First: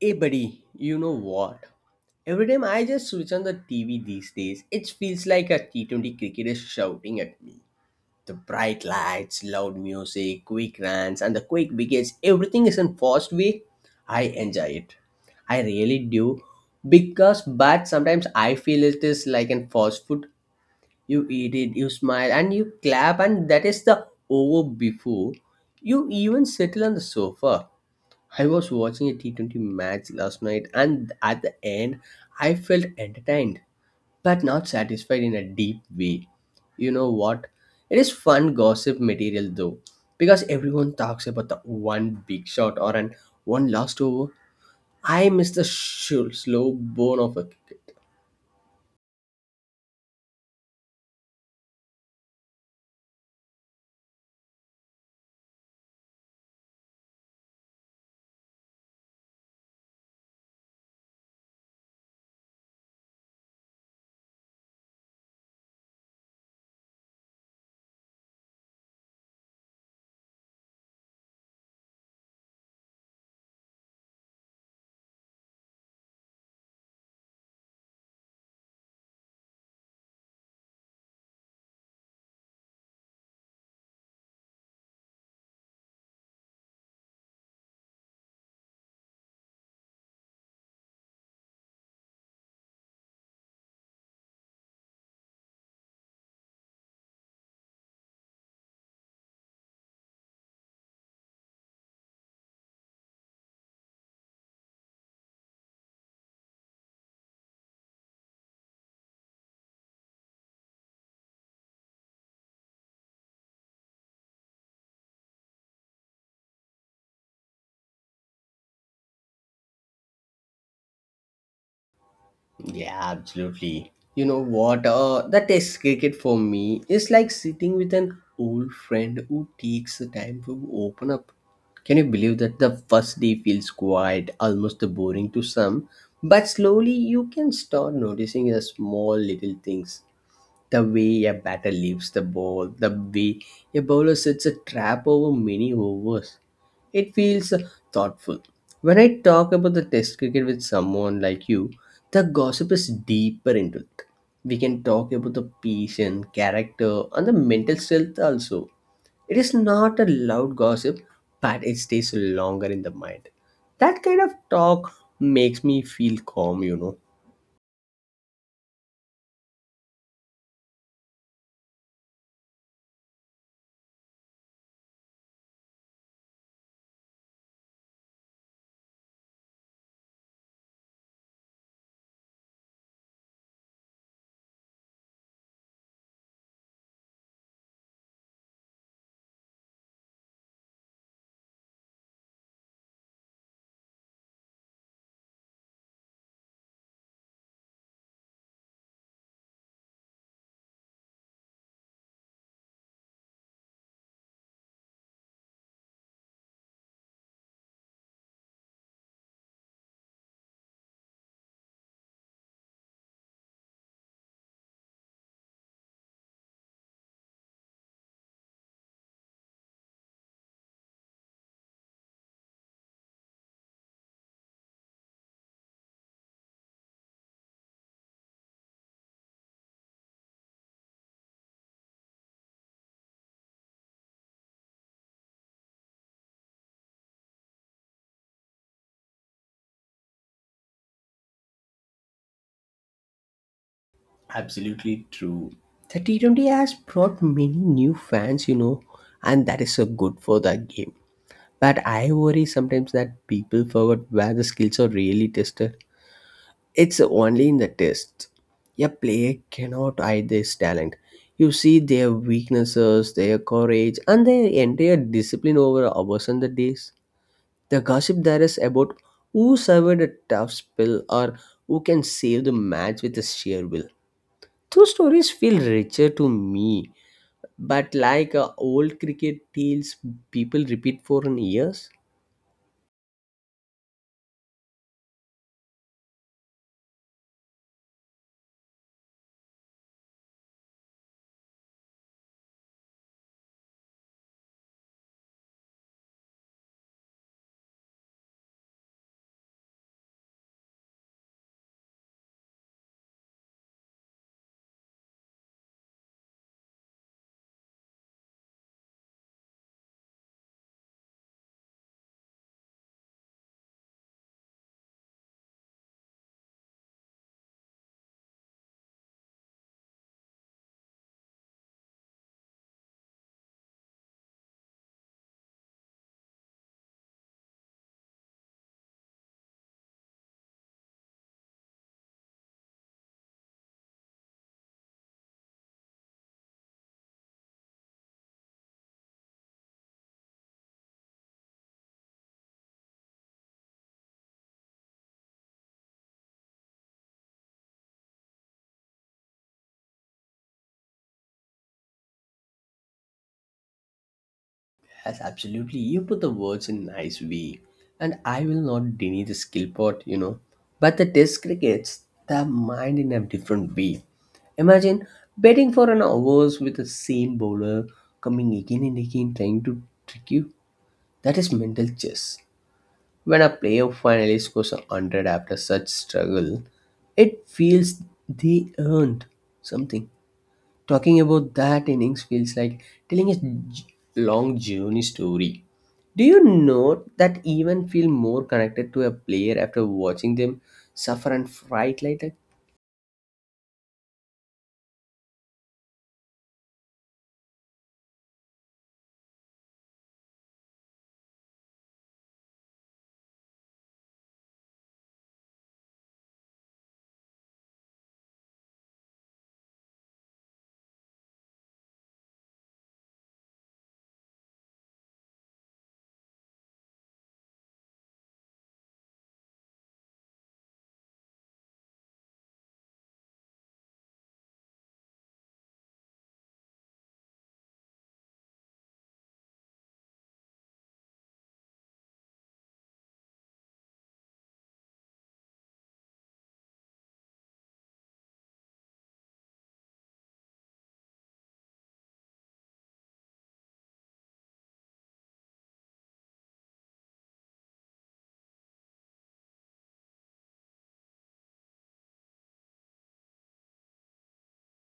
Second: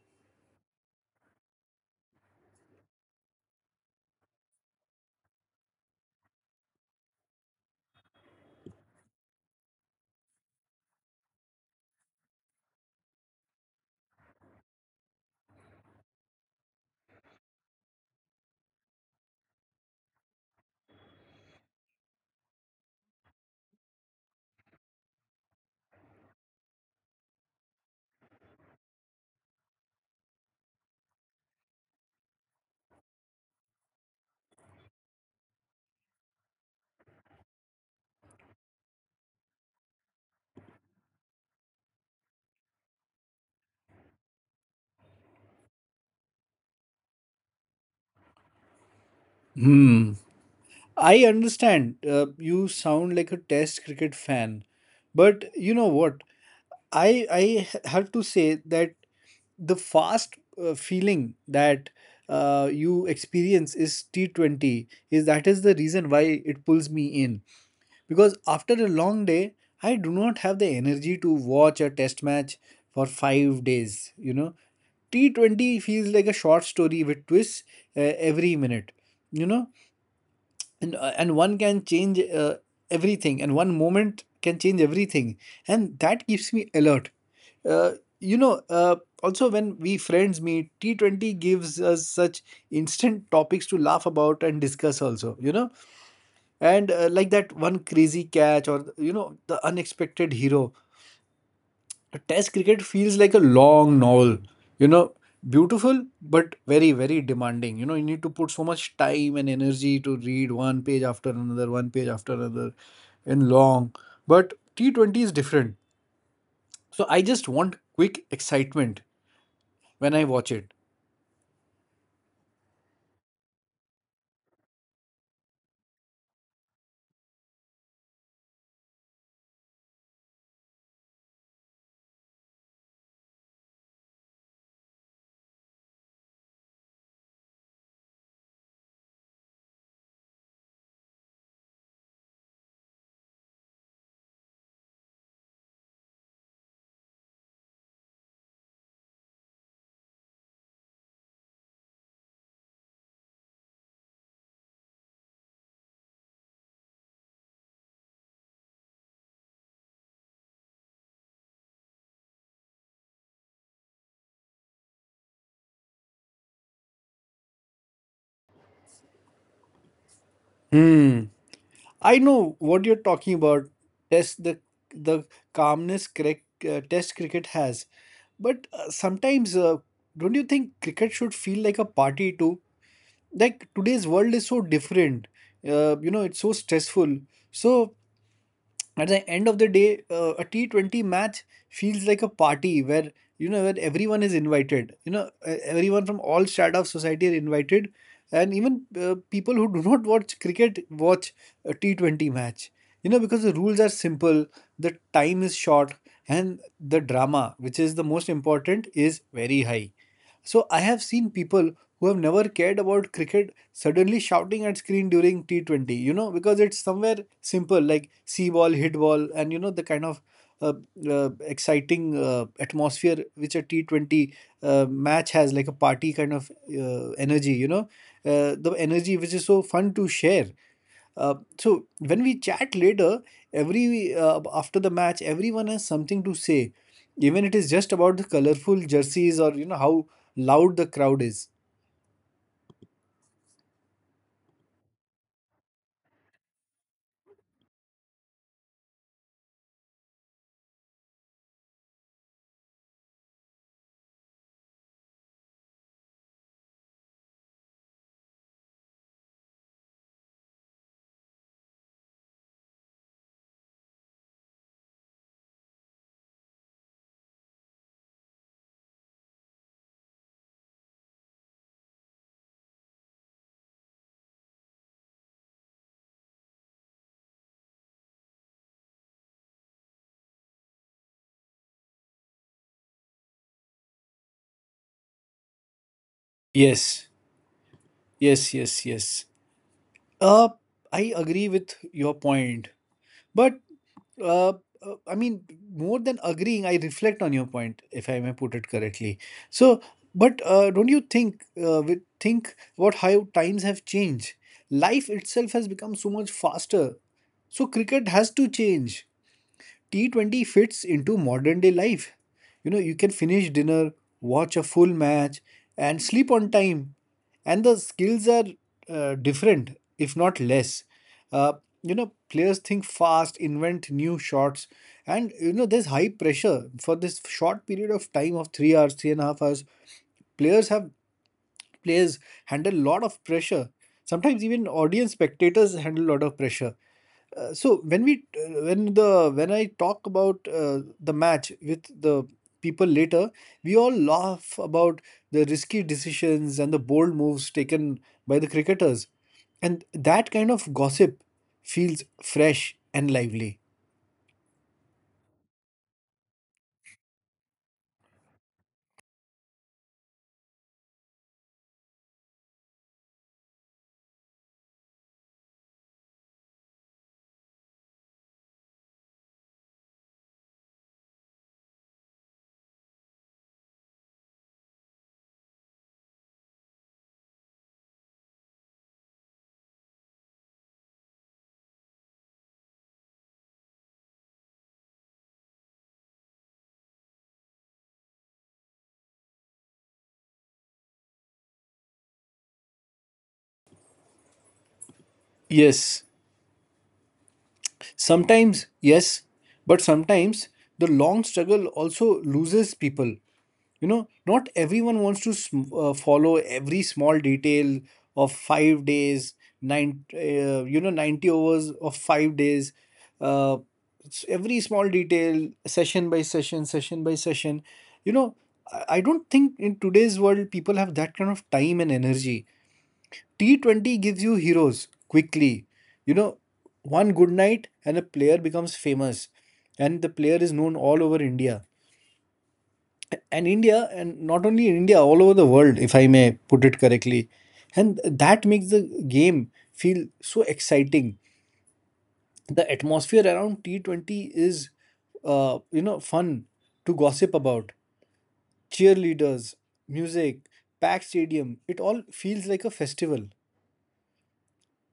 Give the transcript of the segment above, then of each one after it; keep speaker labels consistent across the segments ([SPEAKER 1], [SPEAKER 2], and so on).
[SPEAKER 1] Hey buddy, you know what? Every time I just switch on the TV these days, it feels like a T20 cricket is shouting at me. The bright lights, loud music, quick runs, and the quick wickets, everything is in fast way. I enjoy it. I really do. Because but sometimes I feel it is like in fast food. You eat it, you smile, and you clap, and that is the over before you even settle on the sofa. I was watching a T20 match last night, and at the end, I felt entertained but not satisfied in a deep way. You know what? It is fun gossip material though, because everyone talks about the one big shot or an one last over. I miss the slow bone of a kick.
[SPEAKER 2] Hmm. I understand. You sound like a test cricket fan. But you know what? I have to say that the fast feeling that you experience is T20 is that is the reason why it pulls me in because after a long day I do not have the energy to watch a test match for 5 days. T20 feels like a short story with twists uh, every minute. You know, and one can change everything, and one moment can change everything, and that keeps me alert. uh, you know uh, Also, when we friends meet, T20 gives us such instant topics to laugh about and discuss also, and like that one crazy catch, or the unexpected hero. The test cricket feels like a long novel. You know, beautiful but very, very demanding. You know, you need to put so much time and energy to read one page after another, one page after another, and long. But T20 is different. So I just want quick excitement when I watch it.
[SPEAKER 1] Yeah, absolutely. You know what? The test cricket for me is like sitting with an old friend who takes the time to open up. Can you believe that the first day feels quiet, almost boring to some, but slowly you can start noticing the small little things. The way a batter leaves the ball, the way a bowler sets a trap over many overs, it feels thoughtful. When I talk about the test cricket with someone like you, the gossip is deeper into it. We can talk about the patient, character, and the mental strength also. It is not a loud gossip, but it stays longer in the mind. That kind of talk makes me feel calm, you know.
[SPEAKER 2] Hmm. I know what you're talking about. Test the calmness cricket, test cricket has. But sometimes, don't you think cricket should feel like a party too? Like, today's world is so different, it's so stressful, so at the end of the day a T20 match feels like a party where, where everyone is invited, everyone from all strata of society are invited, and even people who do not watch cricket watch a T20 match, because the rules are simple, the time is short, and the drama, which is the most important, is very high. So I have seen people who have never cared about cricket suddenly shouting at screen during T20, because it's somewhere simple, like see ball, hit ball, and the kind of uh, exciting atmosphere which a T20 match has, like a party kind of energy, the energy which is so fun to share. Uh, so when we chat later, every after the match, everyone has something to say, even it is just about the colorful jerseys or how loud the crowd is.
[SPEAKER 1] Absolutely true. The T20 has brought many new fans, you know, and that is so good for the game. But I worry sometimes that people forget where the skills are really tested. It's only in the tests. A player cannot hide their talent. You see their weaknesses, their courage, and their entire discipline over hours and the days. The gossip there is about who survived a tough spell or who can save the match with a sheer will. Those stories feel richer to me, but like old cricket tales people repeat for years.
[SPEAKER 2] Yes, yes, yes, yes. Uh, I agree with your point, but Uh, I mean, more than agreeing, I reflect on your point, if I may put it correctly. So, but don't you think we think about how times have changed? Life itself has become so much faster. So cricket has to change. T20 fits into modern day life. You know, you can finish dinner, watch a full match, and sleep on time. And the skills are different, if not less. Uh, Players think fast, invent new shots, and there's high pressure for this short period of time of 3 hours, 3.5 hours. Players have Players handle a lot of pressure. Sometimes even audience spectators handle a lot of pressure. So when I talk about the match with the people later, we all laugh about the risky decisions and the bold moves taken by the cricketers, and that kind of gossip feels fresh and lively.
[SPEAKER 1] Yes, absolutely. You put the words in nice way. And I will not deny the skill part, you know. But the test crickets the mind in a different way. Imagine betting for an hours with the same bowler coming again and again trying to trick you. That is mental chess. When a player finally scores a hundred after such struggle, it feels they earned something. Talking about that innings feels like telling a j- long journey story. Do you know that even feel more connected to a player after watching them suffer and fight like that?
[SPEAKER 2] Yes, sometimes yes, but sometimes the long struggle also loses people. Not everyone wants to follow every small detail of 5 days, nine you know 90 hours of 5 days, uh, every small detail, session by session, session by session. You know I I don't think in today's world people have that kind of time and energy. T20 gives you heroes quickly. You know, one good night and a player becomes famous, and the player is known all over India and India, and not only in India, all over the world, if I may put it correctly. And that makes the game feel so exciting. The atmosphere around T20 is, fun to gossip about. Cheerleaders, music, packed stadium, it all feels like a festival.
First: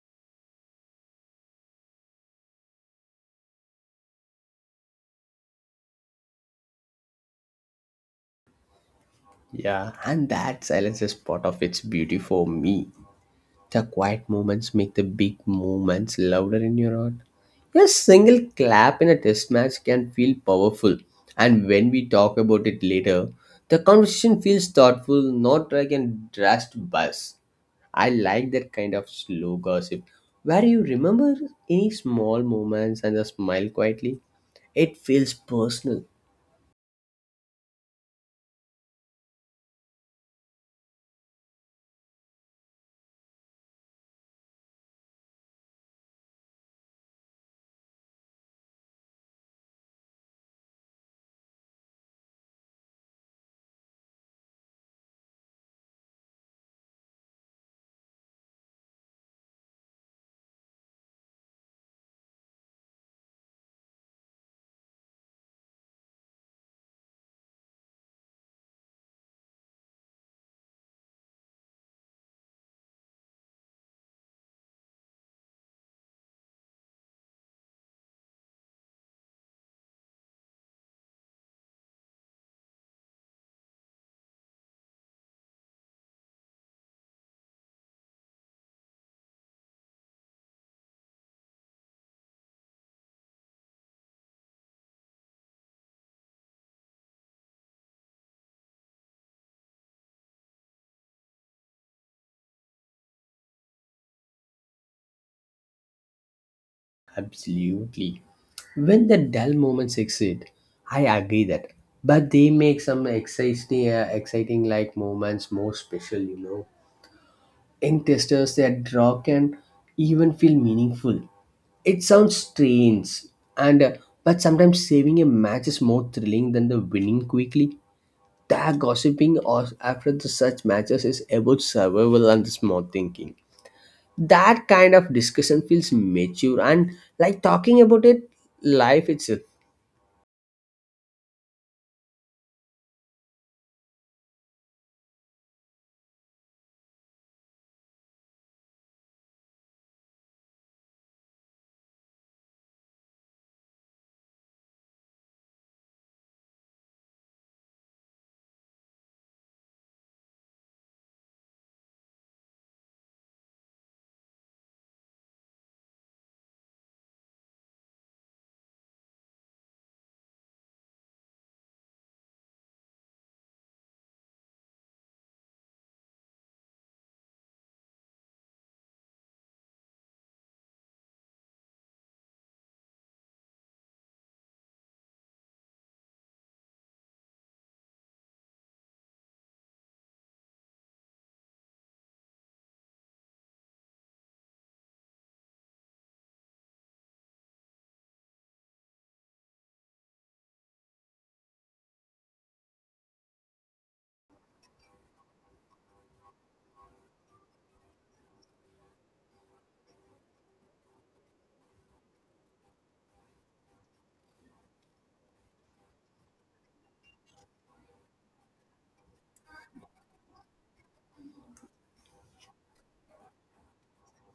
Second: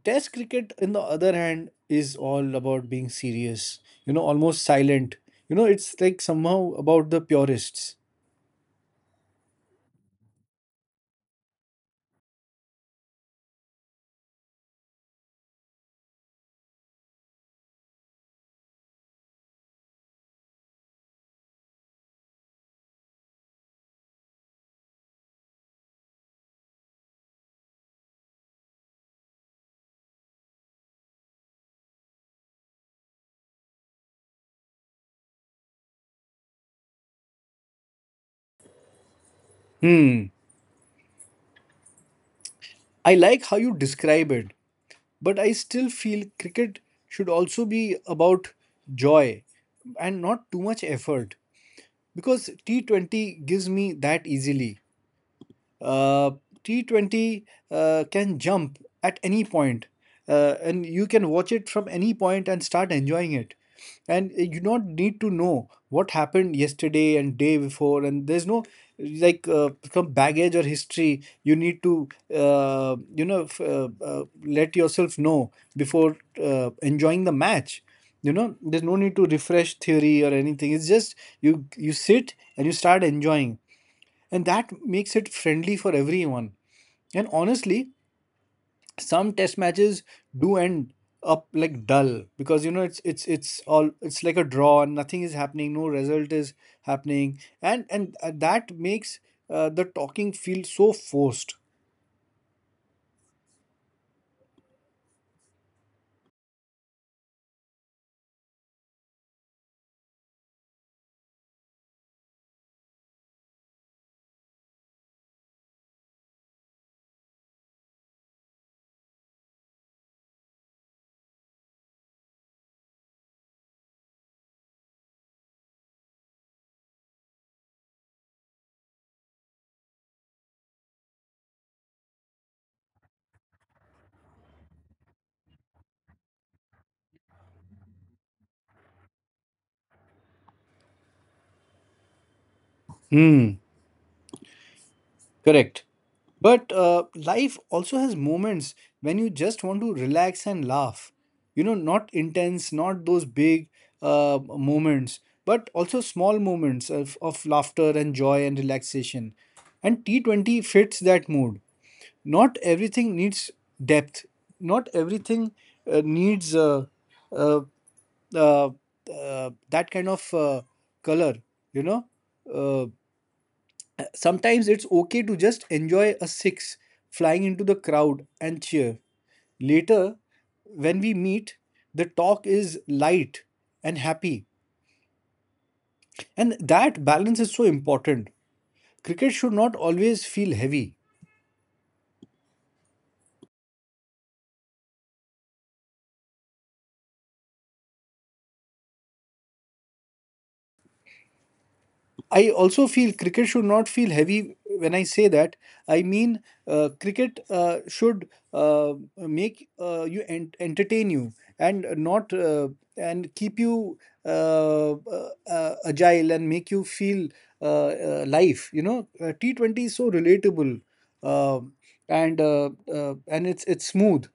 [SPEAKER 2] Test cricket, on the other hand, is all about being serious, almost silent. You know, it's like somehow about the purists.
[SPEAKER 1] Yeah, and that silence is part of its beauty for me. The quiet moments make the big moments louder in your heart. A single clap in a test match can feel powerful, and when we talk about it later, the conversation feels thoughtful, not like a drastic buzz. I like that kind of slow gossip where you remember any small moments and just smile quietly. It feels personal.
[SPEAKER 2] Hmm. I like how you describe it. But I still feel cricket should also be about joy and not too much effort, because T20 gives me that easily. Uh, T20 can jump at any point, and you can watch it from any point and start enjoying it. And you don't need to know what happened yesterday and day before, and there's no like some baggage or history you need to let yourself know before enjoying the match. You know, there's no need to refresh theory or anything. It's just you sit and you start enjoying, and that makes it friendly for everyone. And honestly, some test matches do end up like dull, because it's like a draw and nothing is happening, no result is happening, and that makes the talking feel so forced.
[SPEAKER 1] Absolutely. When the dull moments exist, I agree that. But they make some exciting, exciting moments more special, you know. In testers, their draw can even feel meaningful. It sounds strange, and but sometimes saving a match is more thrilling than the winning quickly. That gossiping or after the such matches is about survival and the smart thinking. That kind of discussion feels mature and like talking about it life itself.
[SPEAKER 2] Hmm. Correct. But life also has moments when you just want to relax and laugh. You know, not intense, not those big moments, but also small moments of laughter and joy and relaxation. And T20 fits that mood. Not everything needs depth, not everything needs uh, uh, that kind of color, you know. Uh, Sometimes it's okay to just enjoy a six flying into the crowd and cheer. Later, when we meet, the talk is light and happy. And that balance is so important. Cricket should not always feel heavy. I also feel cricket should not feel heavy when I say that. I mean, cricket should make you entertain you, and not, and keep you agile, and make you feel uh, life. You know, T20 is so relatable, uh, and it's smooth.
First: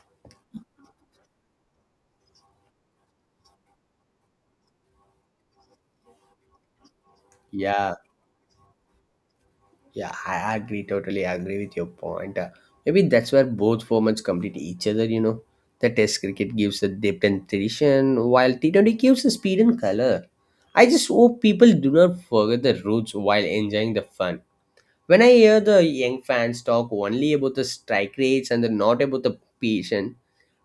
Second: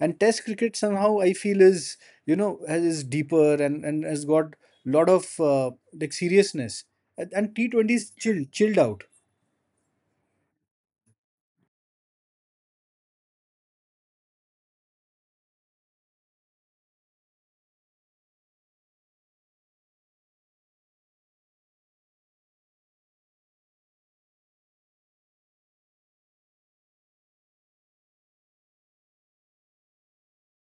[SPEAKER 2] And Test cricket, somehow I feel, is is deeper, and has got lot of like seriousness, and
[SPEAKER 1] Yeah,
[SPEAKER 2] T20 is chilled out.
[SPEAKER 1] yeah, I agree, totally agree with your point. Maybe that's where both formats complete each other, you know. The test cricket gives the depth and tradition, while T20 gives the speed and color. I just hope people do not forget the roots while enjoying the fun. When I hear the young fans talk only about the strike rates and the not about the patient,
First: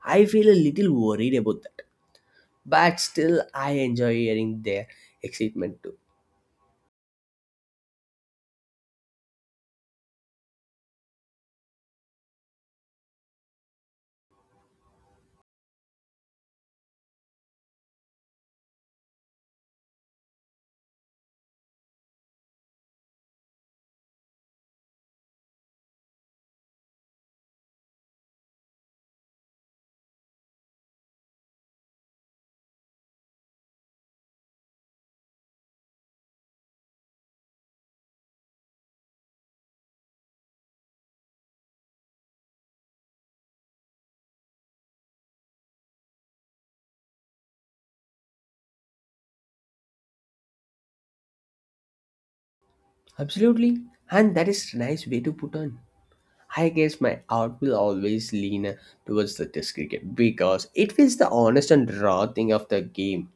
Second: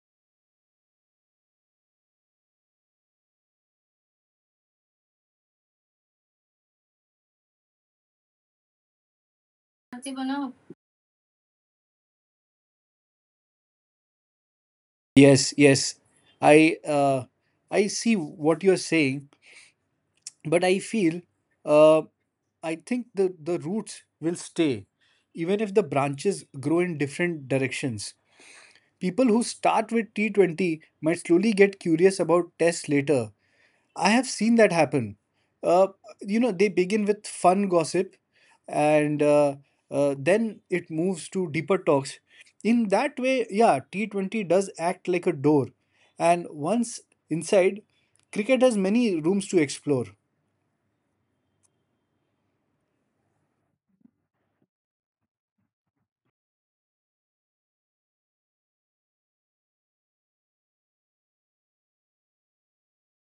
[SPEAKER 1] I feel a little worried about that. But still, I enjoy hearing their excitement too.
[SPEAKER 2] Yes, yes. I uh, I see what you're saying, but uh, I think the roots will stay, even if the branches grow in different directions. People who start with T20 might slowly get curious about tests later. I have seen that happen. Uh, they begin with fun gossip, and then it moves to deeper talks. In that way, yeah, T20 does act like a door. And once inside, cricket has many rooms to explore.
[SPEAKER 1] Absolutely. And that is a nice way to put on. I guess my heart will always lean towards the test cricket because it feels the honest and raw thing of the game.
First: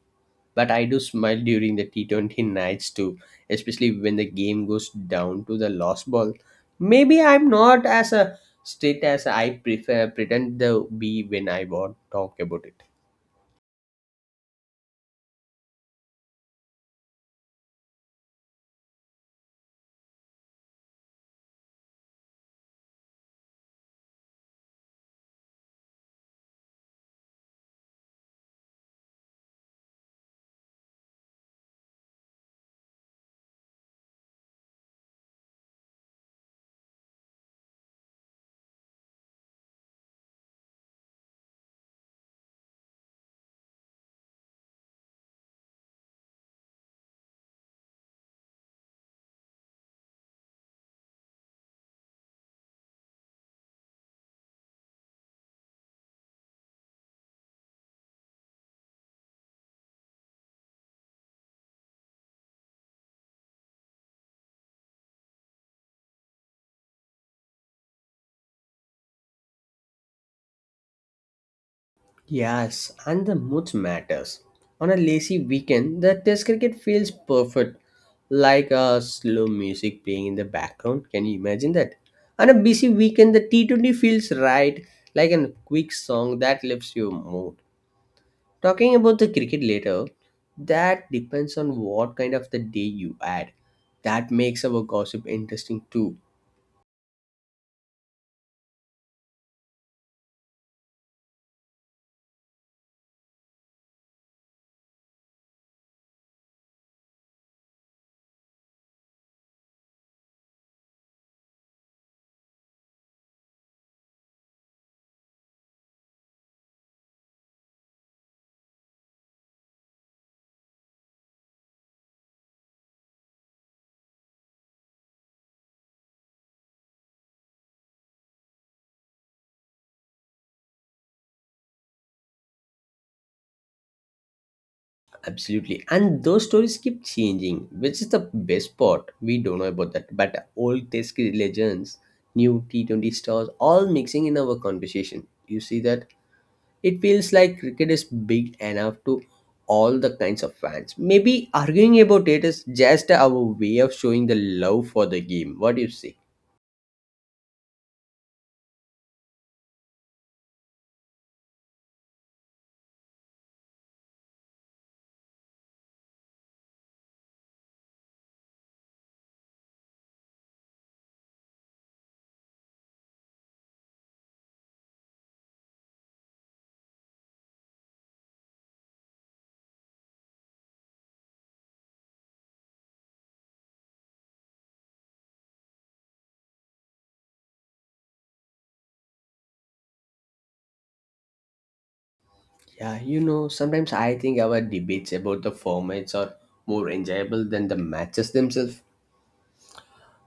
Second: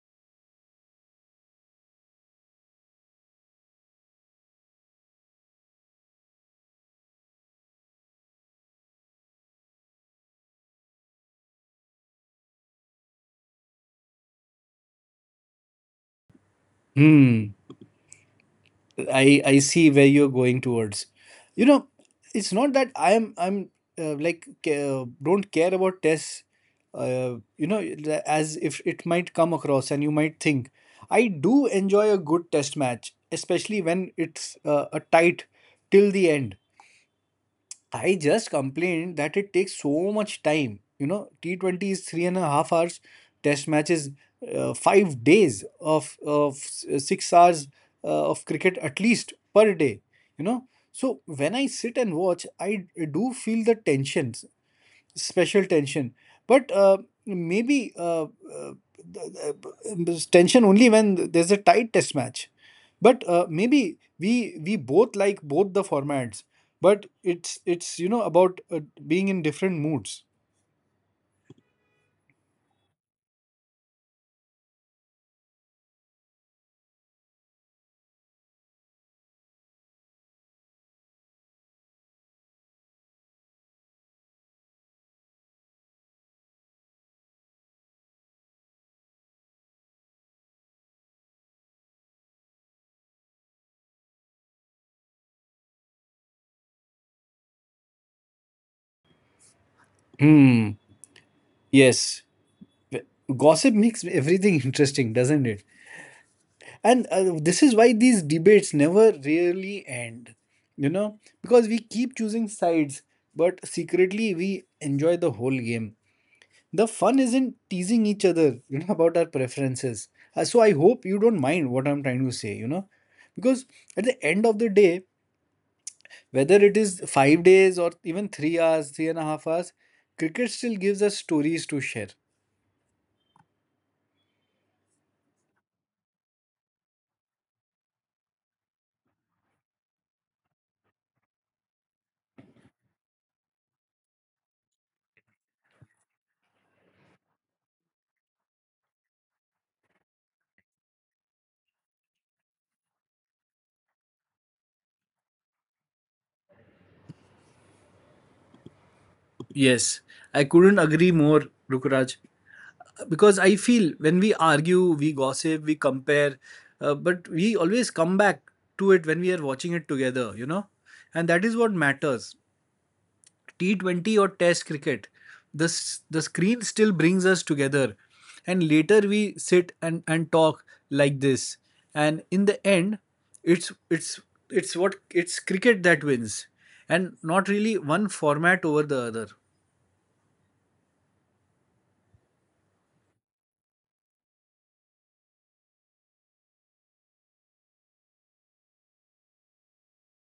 [SPEAKER 1] But I do smile during the T20 nights too, especially when the game goes down to the lost ball. Maybe I'm not as a strict as I prefer pretend to be when I want talk about it.
[SPEAKER 2] Hmm. I see where you're going towards. You know, it's not that don't care about tests. Uh, you know, as if it might come across, and you might think I do enjoy a good test match, especially when it's a tight till the end. I just complained that it takes so much time. You know, T20 is 3.5 hours, test matches, 5 days of 6 hours of cricket at least per day. You know, so when I sit and watch, I do feel the tension, special tension, but maybe th- th- tension only when there's a tight test match, but maybe we both like both the formats, but it's about being in different moods.
[SPEAKER 1] Yes, and the moods matters. On a lazy weekend, the test cricket feels perfect, like a slow music playing in the background. Can you imagine that? On a busy weekend, the T20 feels right, like a quick song that lifts your mood. Talking about the cricket later, that depends on what kind of the day you add. That makes our gossip interesting too.
[SPEAKER 2] Hmm. Yes. Gossip makes everything interesting, doesn't it? And this is why these debates never really end, because we keep choosing sides, but secretly we enjoy the whole game. The fun is not teasing each other about our preferences. So I hope you don't mind what I'm trying to say, because at the end of the day, whether it is 5 days or even 3 hours, 3.5 hours, cricket still gives us stories to share.
[SPEAKER 1] Absolutely. And those stories keep changing, which is the best part. We don't know about that. But old Test cricket legends, new T20 stars, all mixing in our conversation. You see that? It feels like cricket is big enough to all the kinds of fans. Maybe arguing about it is just our way of showing the love for the game. What do you say?
[SPEAKER 2] Yes, I couldn't agree more, Rukraj, because I feel when we argue, we gossip, we compare, but we always come back to it when we are watching it together, and that is what matters. T20 or Test cricket, the the screen still brings us together, and later we sit and talk like this, and in the end, it's it's it's cricket that wins, and not really one format over the other.
[SPEAKER 1] Yeah, you know, sometimes I think our debates about the formats are more enjoyable than the matches themselves.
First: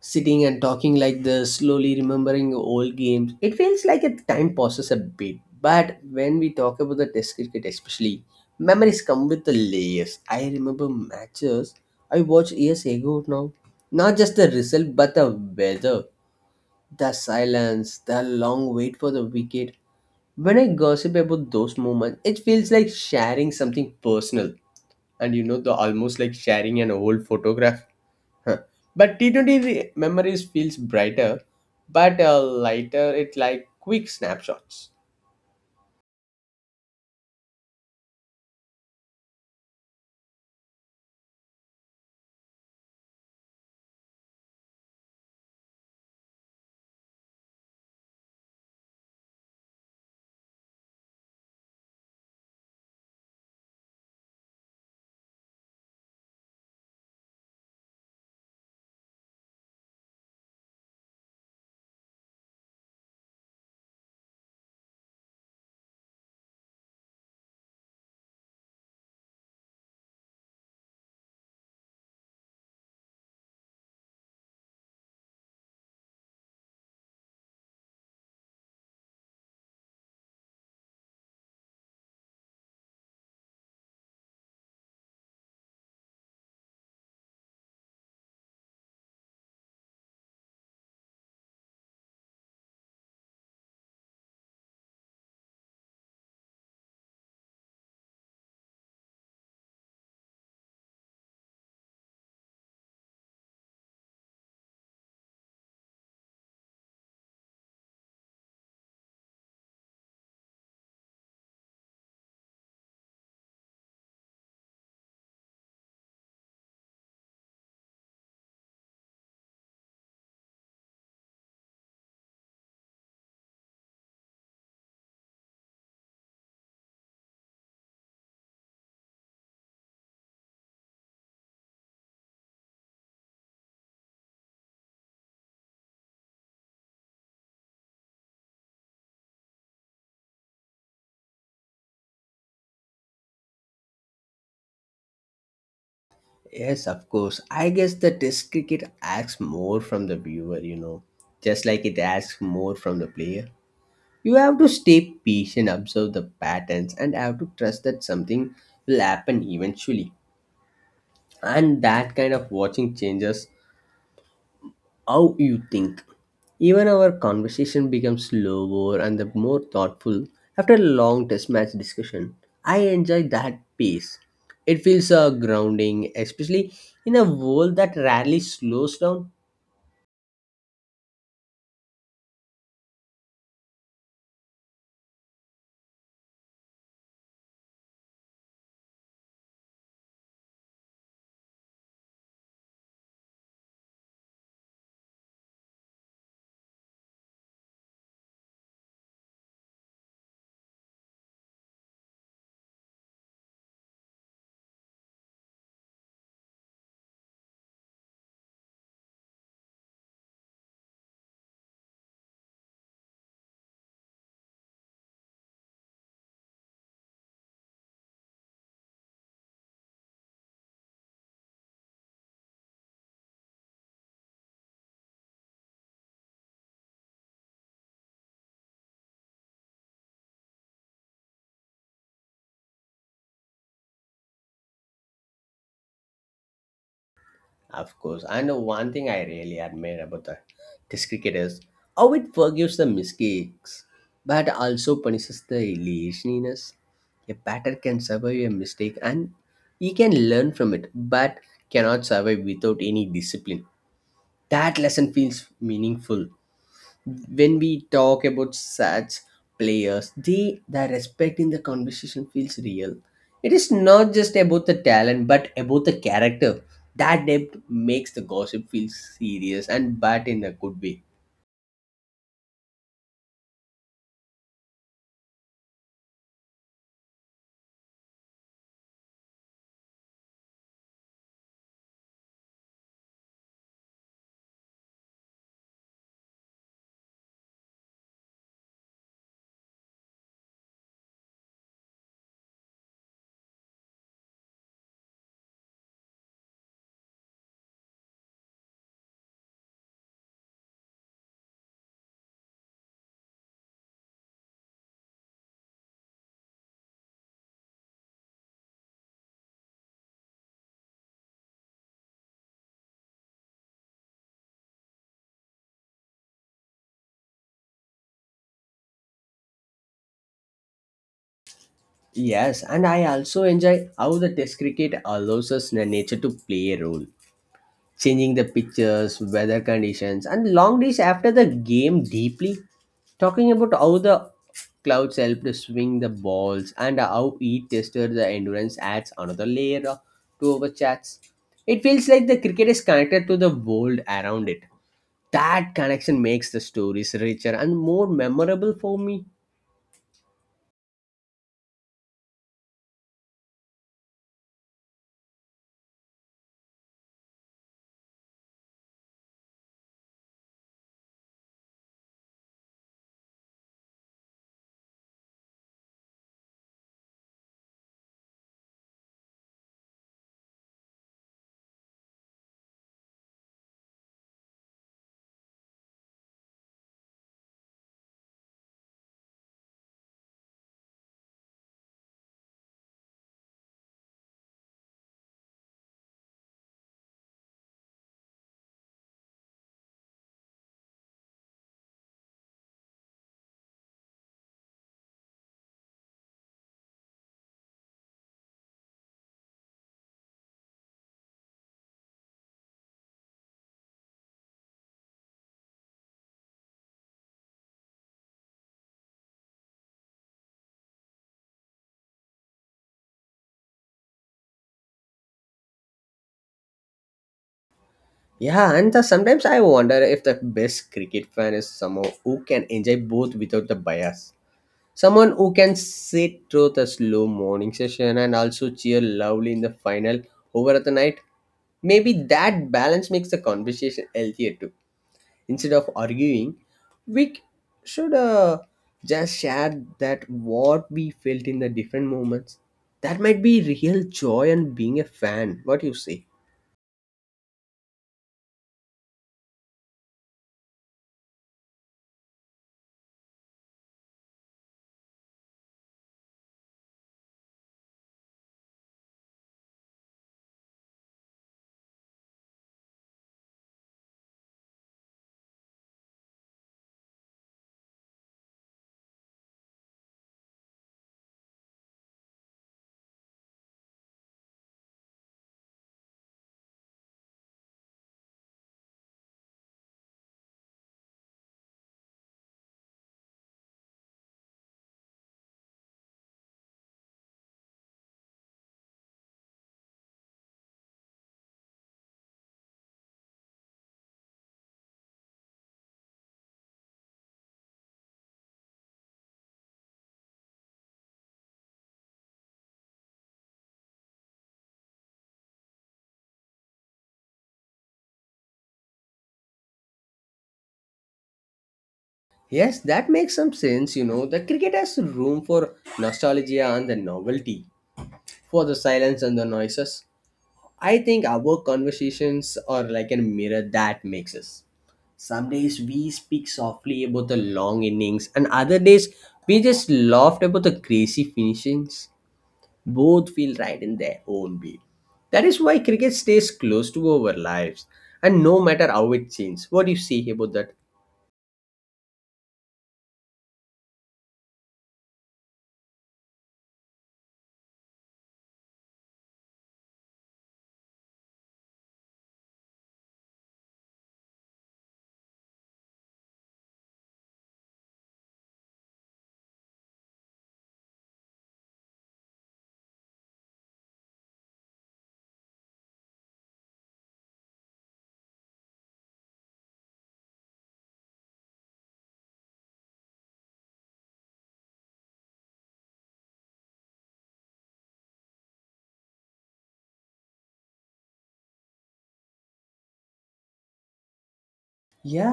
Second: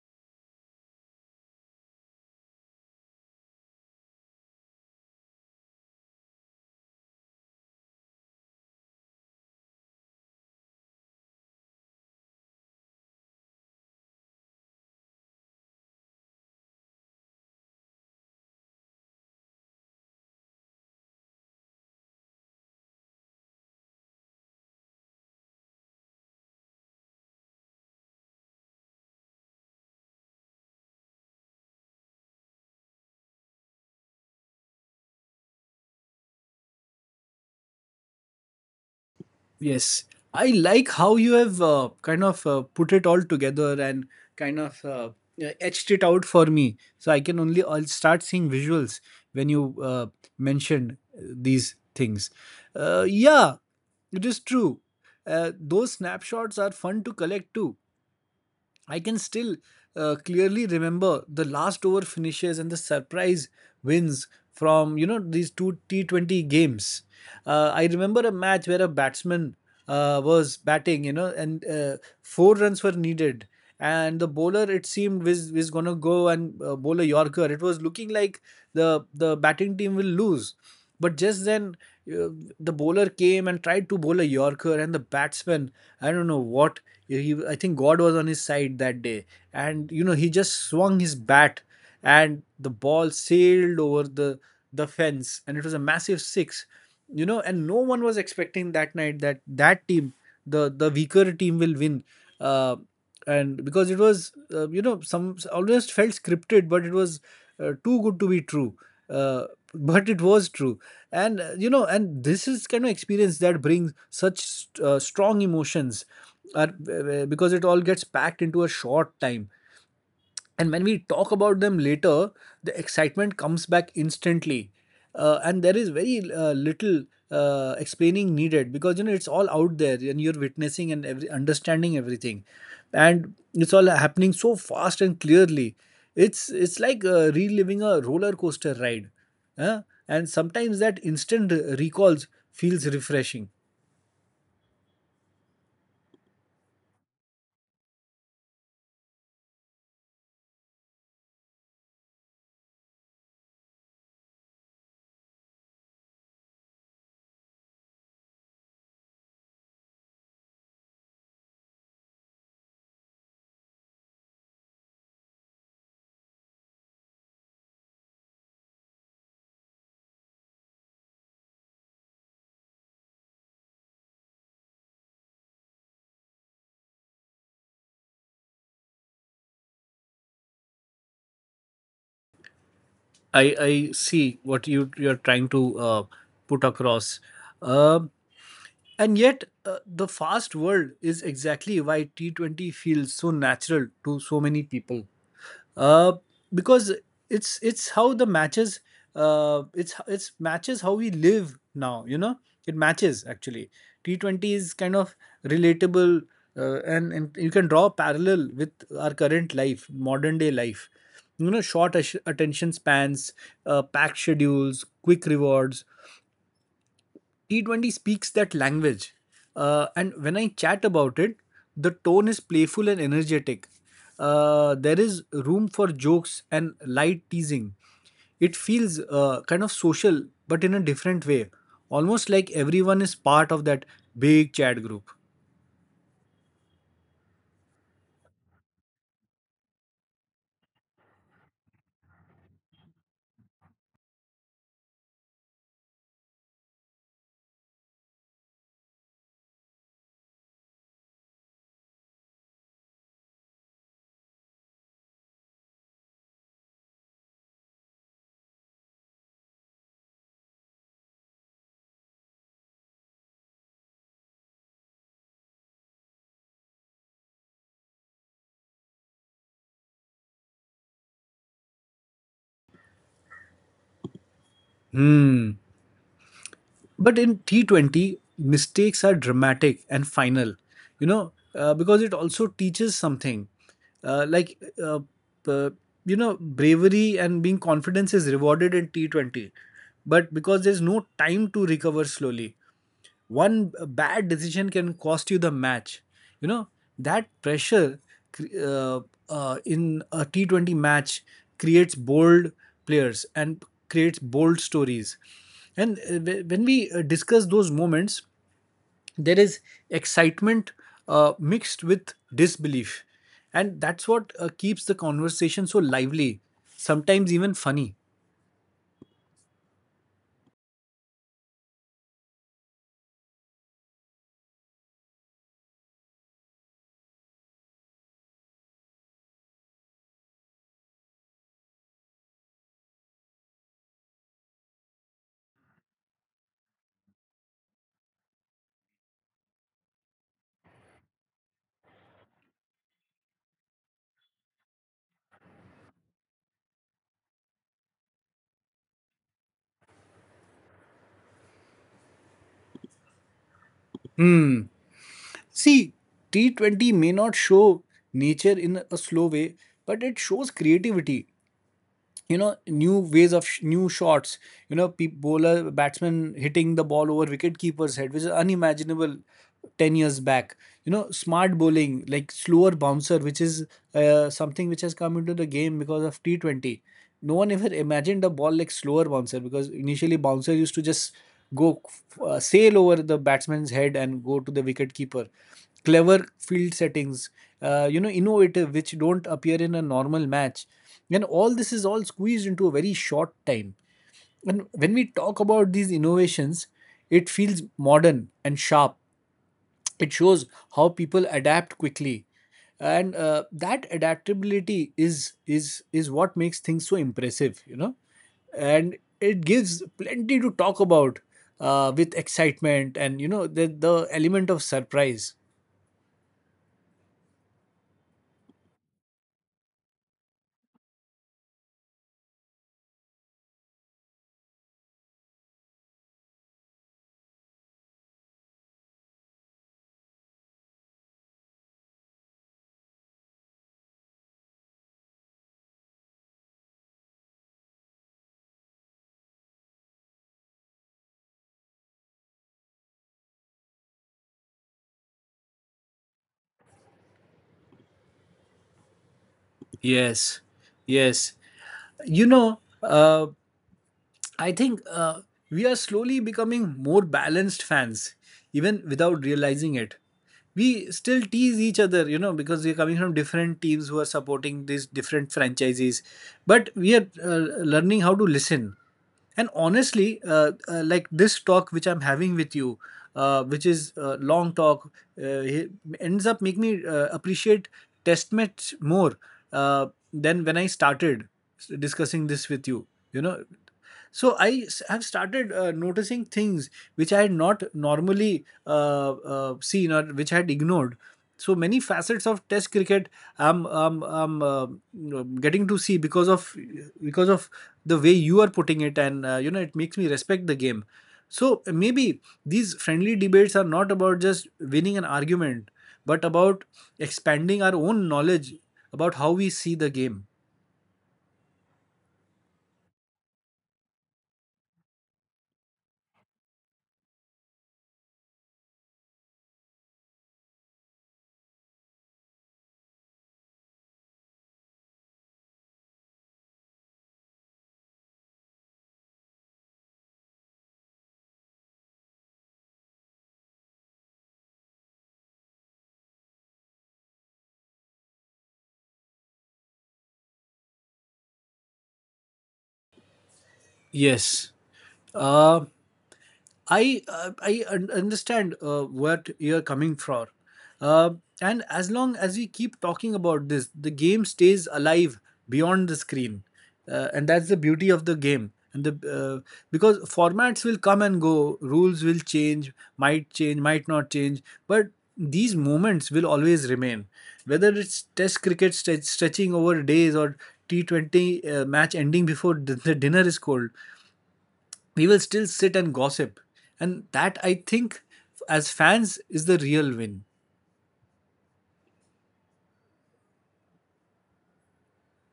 [SPEAKER 1] Sitting and talking like this, slowly remembering old games, it feels like a time passes a bit. But when we talk about the test cricket, especially, memories come with the layers. I remember matches I watched years ago now. Not just the result, but the weather, the silence, the long wait for the wicket. When I gossip about those moments, it feels like sharing something personal and you know the almost like sharing an old photograph. Huh. But memories feels brighter, but lighter. It like quick snapshots.
[SPEAKER 2] Yes, I like how you have kind of put it all together, and kind of etched it out for me. So I can only I'll start seeing visuals when you mentioned these things. Yeah, it is true. Those snapshots are fun to collect too. I can still clearly remember the last over finishes and the surprise wins from these two T20 games. I remember a match where a batsman was batting, you know, and 4 runs were needed, and the bowler it seemed was gonna go and bowl a Yorker. It was looking like the batting team will lose, but just then uh, the bowler came and tried to bowl a Yorker, and the batsman I don't know what he, I think god was on his side that day, and you know he just swung his bat and the ball sailed over the fence, and it was a massive six. You know, and no one was expecting that night that that team the weaker team will win. uh, and because it was, you know, some almost felt scripted, but it was too good to be true. uh, but it was true. And uh, you know and this is kind of experience that brings such strong emotions are because it all gets packed into a short time, and when we talk about them later the excitement comes back instantly. And there is very little explaining needed, because you know it's all out there and you're witnessing and every, understanding everything, and it's all happening so fast and clearly. It's it's like reliving a roller coaster ride, huh? And sometimes that instant recalls feels refreshing.
[SPEAKER 1] Yes, of course. I guess the test cricket asks more from the viewer, you know, just like it asks more from the player. You have to stay patient, observe the patterns, and have to trust that something will happen eventually. And that kind of watching changes how you think. Even our conversation becomes slower and the more thoughtful after a long test match discussion. I enjoy that pace. It feels grounding, especially in a world that rarely slows down.
[SPEAKER 2] I see what you're trying to uh, put across. Um and yet the fast world is exactly why T T20 feels so natural to so many people, uh, because it's how the matches it's matches how we live now, you know. It matches actually, T20 is kind of relatable. And you can draw a parallel with our current life, modern day life, you know. Short ash- attention spans, packed schedules, quick rewards. T20 speaks that language. And when I chat about it, the tone is playful and energetic. There is room for jokes and light teasing. It feels kind of social, but in a different way, almost like everyone is part of that big chat group.
[SPEAKER 1] Of course. And one thing I really admire about the test cricket is how it forgives the mistakes but also punishes the laziness. A batter can survive a mistake and he can learn from it but cannot survive without any discipline. That lesson feels meaningful when we talk about such players, they the respect in the conversation feels real. It is not just about the talent, but about the character. That depth makes the gossip feel serious and bad in a good way.
[SPEAKER 2] Hmm. But in T20, mistakes are dramatic and final, you know, because it also teaches something. Uh, like, uh, uh, you know, bravery and being confidence is rewarded in T20, but because there's no time to recover slowly, one bad decision can cost you the match, you know. That pressure uh, in a T20 match creates bold players and creates bold stories. And When we discuss those moments, there is excitement mixed with disbelief, and that's what keeps the conversation so lively, sometimes even funny.
[SPEAKER 1] Yes, and I also enjoy how the test cricket allows us nature to play a role. Changing the pitches, weather conditions, and long days after the game deeply. Talking about how the clouds helped swing the balls and how each tested the endurance adds another layer to our chats. It feels like the cricket is connected to the world around it. That connection makes the stories richer and more memorable for me.
[SPEAKER 2] See, T20 may not show nature in a slow way, but it shows creativity, you know, new ways of new shots, you know, bowler batsmen hitting the ball over wicket keeper's head which is unimaginable 10 years back. You know, smart bowling like slower bouncer, which is something which has come into the game because of T20. No one ever imagined a ball like slower bouncer, because initially bouncer used to just go sail over the batsman's head and go to the wicket keeper. Clever field settings, you know, innovative, which don't appear in a normal match, and all this is all squeezed into a very short time. And when we talk about these innovations, it feels modern and sharp. It shows how people adapt quickly, and that adaptability is what makes things so impressive, you know, and it gives plenty to talk about, with excitement and, you know, the element of surprise.
[SPEAKER 1] Yeah, and the, sometimes I wonder if the best cricket fan is someone who can enjoy both without the bias. Someone who can sit through the slow morning session and also cheer loudly in the final over at the night. Maybe that balance makes the conversation healthier too. Instead of arguing, we c- should just share that what we felt in the different moments. That might be real joy and being a fan. What you say?
[SPEAKER 2] Yes, yes. You know, I think we are slowly becoming more balanced fans, even without realizing it. We still tease each other, you know, because we're coming from different teams who are supporting these different franchises. But we are learning how to listen. And honestly, like this talk which I'm having with you, which is long talk, it ends up making me appreciate test match more uh, than when I started discussing this with you. You know, so have started noticing things which I had not normally seen, or which I had ignored. So many facets of Test cricket I'm you know, getting to see because of because of the way you are putting it, and you know it makes me respect the game. So maybe these friendly debates are not about just winning an argument, but about expanding our own knowledge about how we see the game.
[SPEAKER 1] Yes, that makes some sense. You know, the cricket has room for nostalgia and the novelty, for the silence and the noises. I think our conversations are like a mirror that makes us. Some days we speak softly about the long innings, and other days we just laughed about the crazy finishings. Both feel right in their own way. That is why cricket stays close to our lives, and no matter how it changes. What do you say about that?
[SPEAKER 2] Yes. Um I understand what you're coming from, uh, and as long as we keep talking about this, the game stays alive beyond the screen, and that's the beauty of the game. And the Because formats will come and go, rules will change, might not change, but these moments will always remain. Whether it's Test cricket stretch, stretching over days, or T T20 match ending before the dinner is cold, we will still sit and gossip. And that, I think, as fans, is the real win.
[SPEAKER 1] Yeah,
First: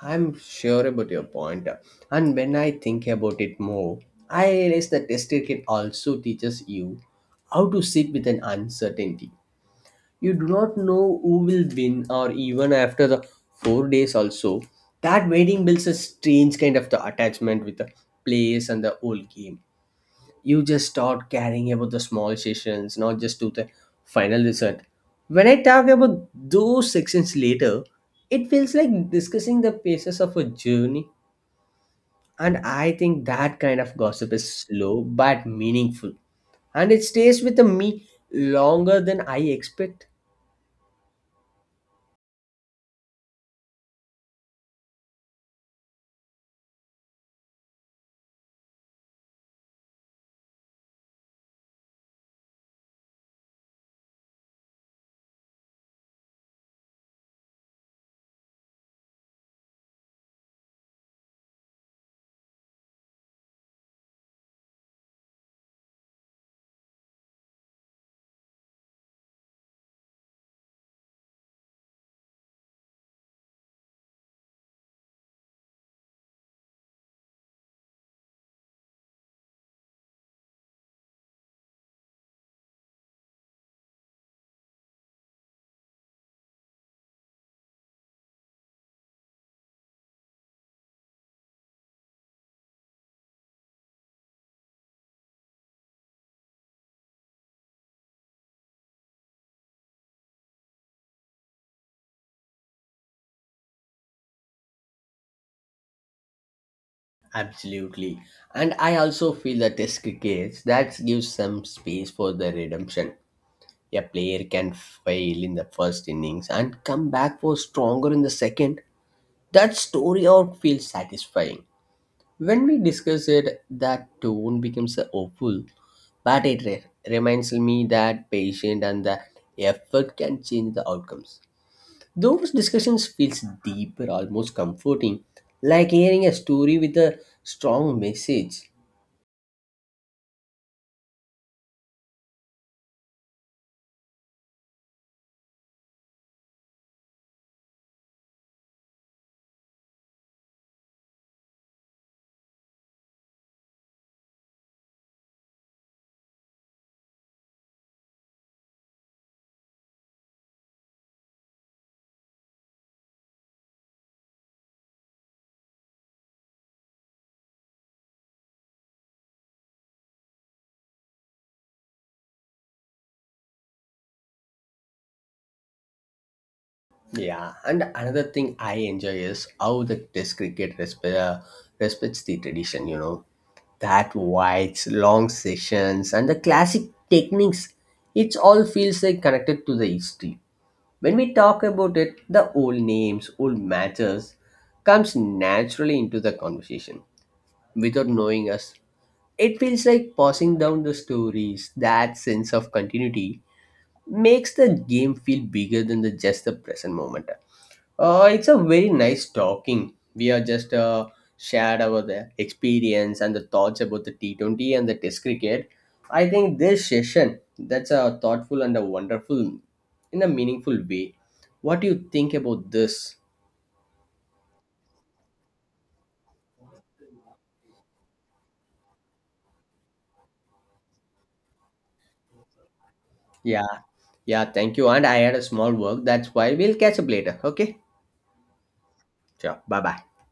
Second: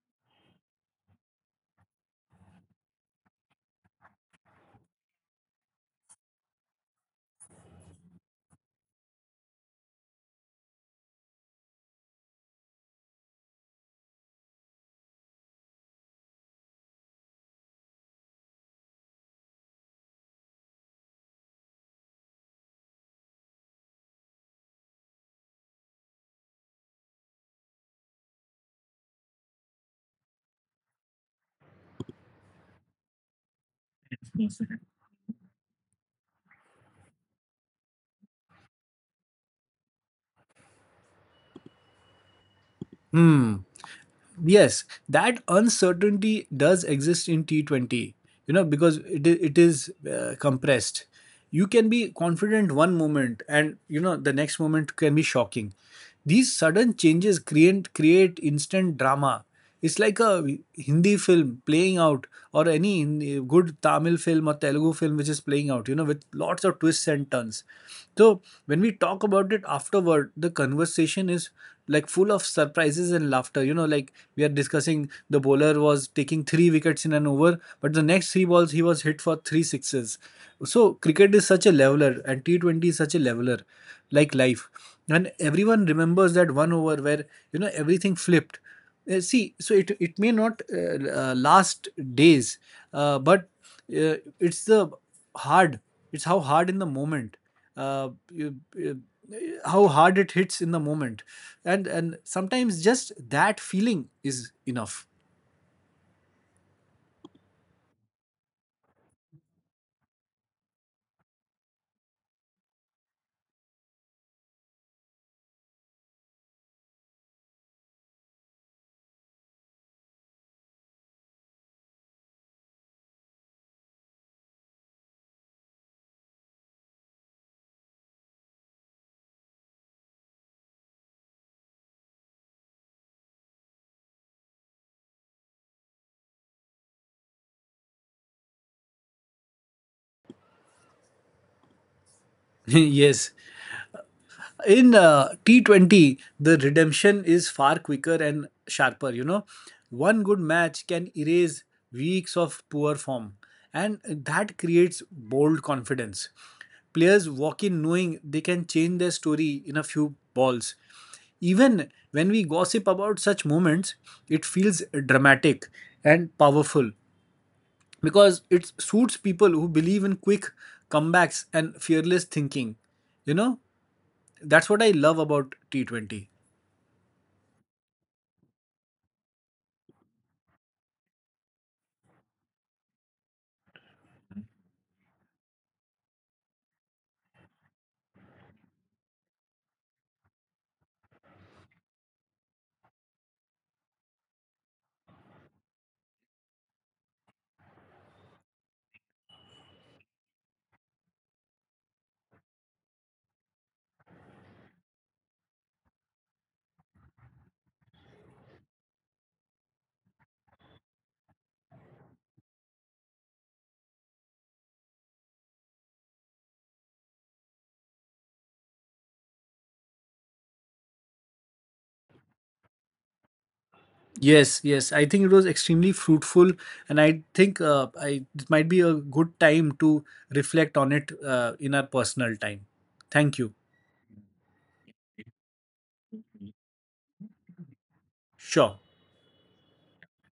[SPEAKER 1] I'm sure about your point. And when I think about it more, I realize that test cricket also teaches you how to sit with an uncertainty. You do not know who will win or even after the 4 days also. That waiting builds a strange kind of the attachment with the place and the whole game. You just start caring about the small sessions, not just to the final result. When I talk about those sections later, it feels like discussing the phases of a journey. And I think that kind of gossip is slow but meaningful and it stays with me longer than I expect.
[SPEAKER 2] Hmm. Yes, that uncertainty does exist in T20, you know, because it is compressed. You can be confident one moment, and, you know, the next moment can be shocking. These sudden changes create instant drama. It's like a Hindi film playing out, or any good Tamil film or Telugu film which is playing out, you know, with lots of twists and turns. So when we talk about it afterward, the conversation is like full of surprises and laughter. You know, like we are discussing, the bowler was taking 3 wickets in an over, but the next 3 balls he was hit for 3 sixes. So cricket is such a leveler, and T20 is such a leveler, like life. And everyone remembers that one over where, you know, everything flipped. See, so it may not last days, but it's the hard it's how hard in the moment uh, you, you- how hard it hits in the moment, and sometimes just that feeling is enough.
[SPEAKER 1] Absolutely. And I also feel the test crickets that gives some space for the redemption. A player can fail in the first innings and come back for stronger in the second. That story arc feels satisfying. When we discuss it, that tone becomes so hopeful, but reminds me that patience and the effort can change the outcomes. Those discussions feels deeper, almost comforting, like hearing a story with a strong message.
[SPEAKER 2] Yes, in T20 the redemption is far quicker and sharper, you know. One good match can erase weeks of poor form, and that creates bold confidence. Players walk in knowing they can change their story in a few balls. Even when we gossip about such moments, it feels dramatic and powerful, because it suits people who believe in quick comebacks and fearless thinking. You know, that's what I love about T20.
[SPEAKER 1] Yeah, and another thing I enjoy is how the Test cricket respects the tradition, you know, that wides, long sessions, and the classic techniques. It all feels like connected to the history. When we talk about it, the old names, old matches comes naturally into the conversation without knowing us. It feels like passing down the stories, that sense of continuity makes the game feel bigger than the, just the present moment. It's a very nice talking. We are just shared our the experience and the thoughts about the T20 and the Test cricket. I think this session that's a thoughtful and a wonderful, in a meaningful way. What do you think about this?
[SPEAKER 2] Yes, yes. I think it was extremely fruitful, and I think, it might be a good time to reflect on it in our personal time. Thank you.
[SPEAKER 1] Yeah, yeah. Thank you. And I had a small work. That's why we'll catch up later. Okay.
[SPEAKER 2] Sure.
[SPEAKER 1] Sure. Bye bye.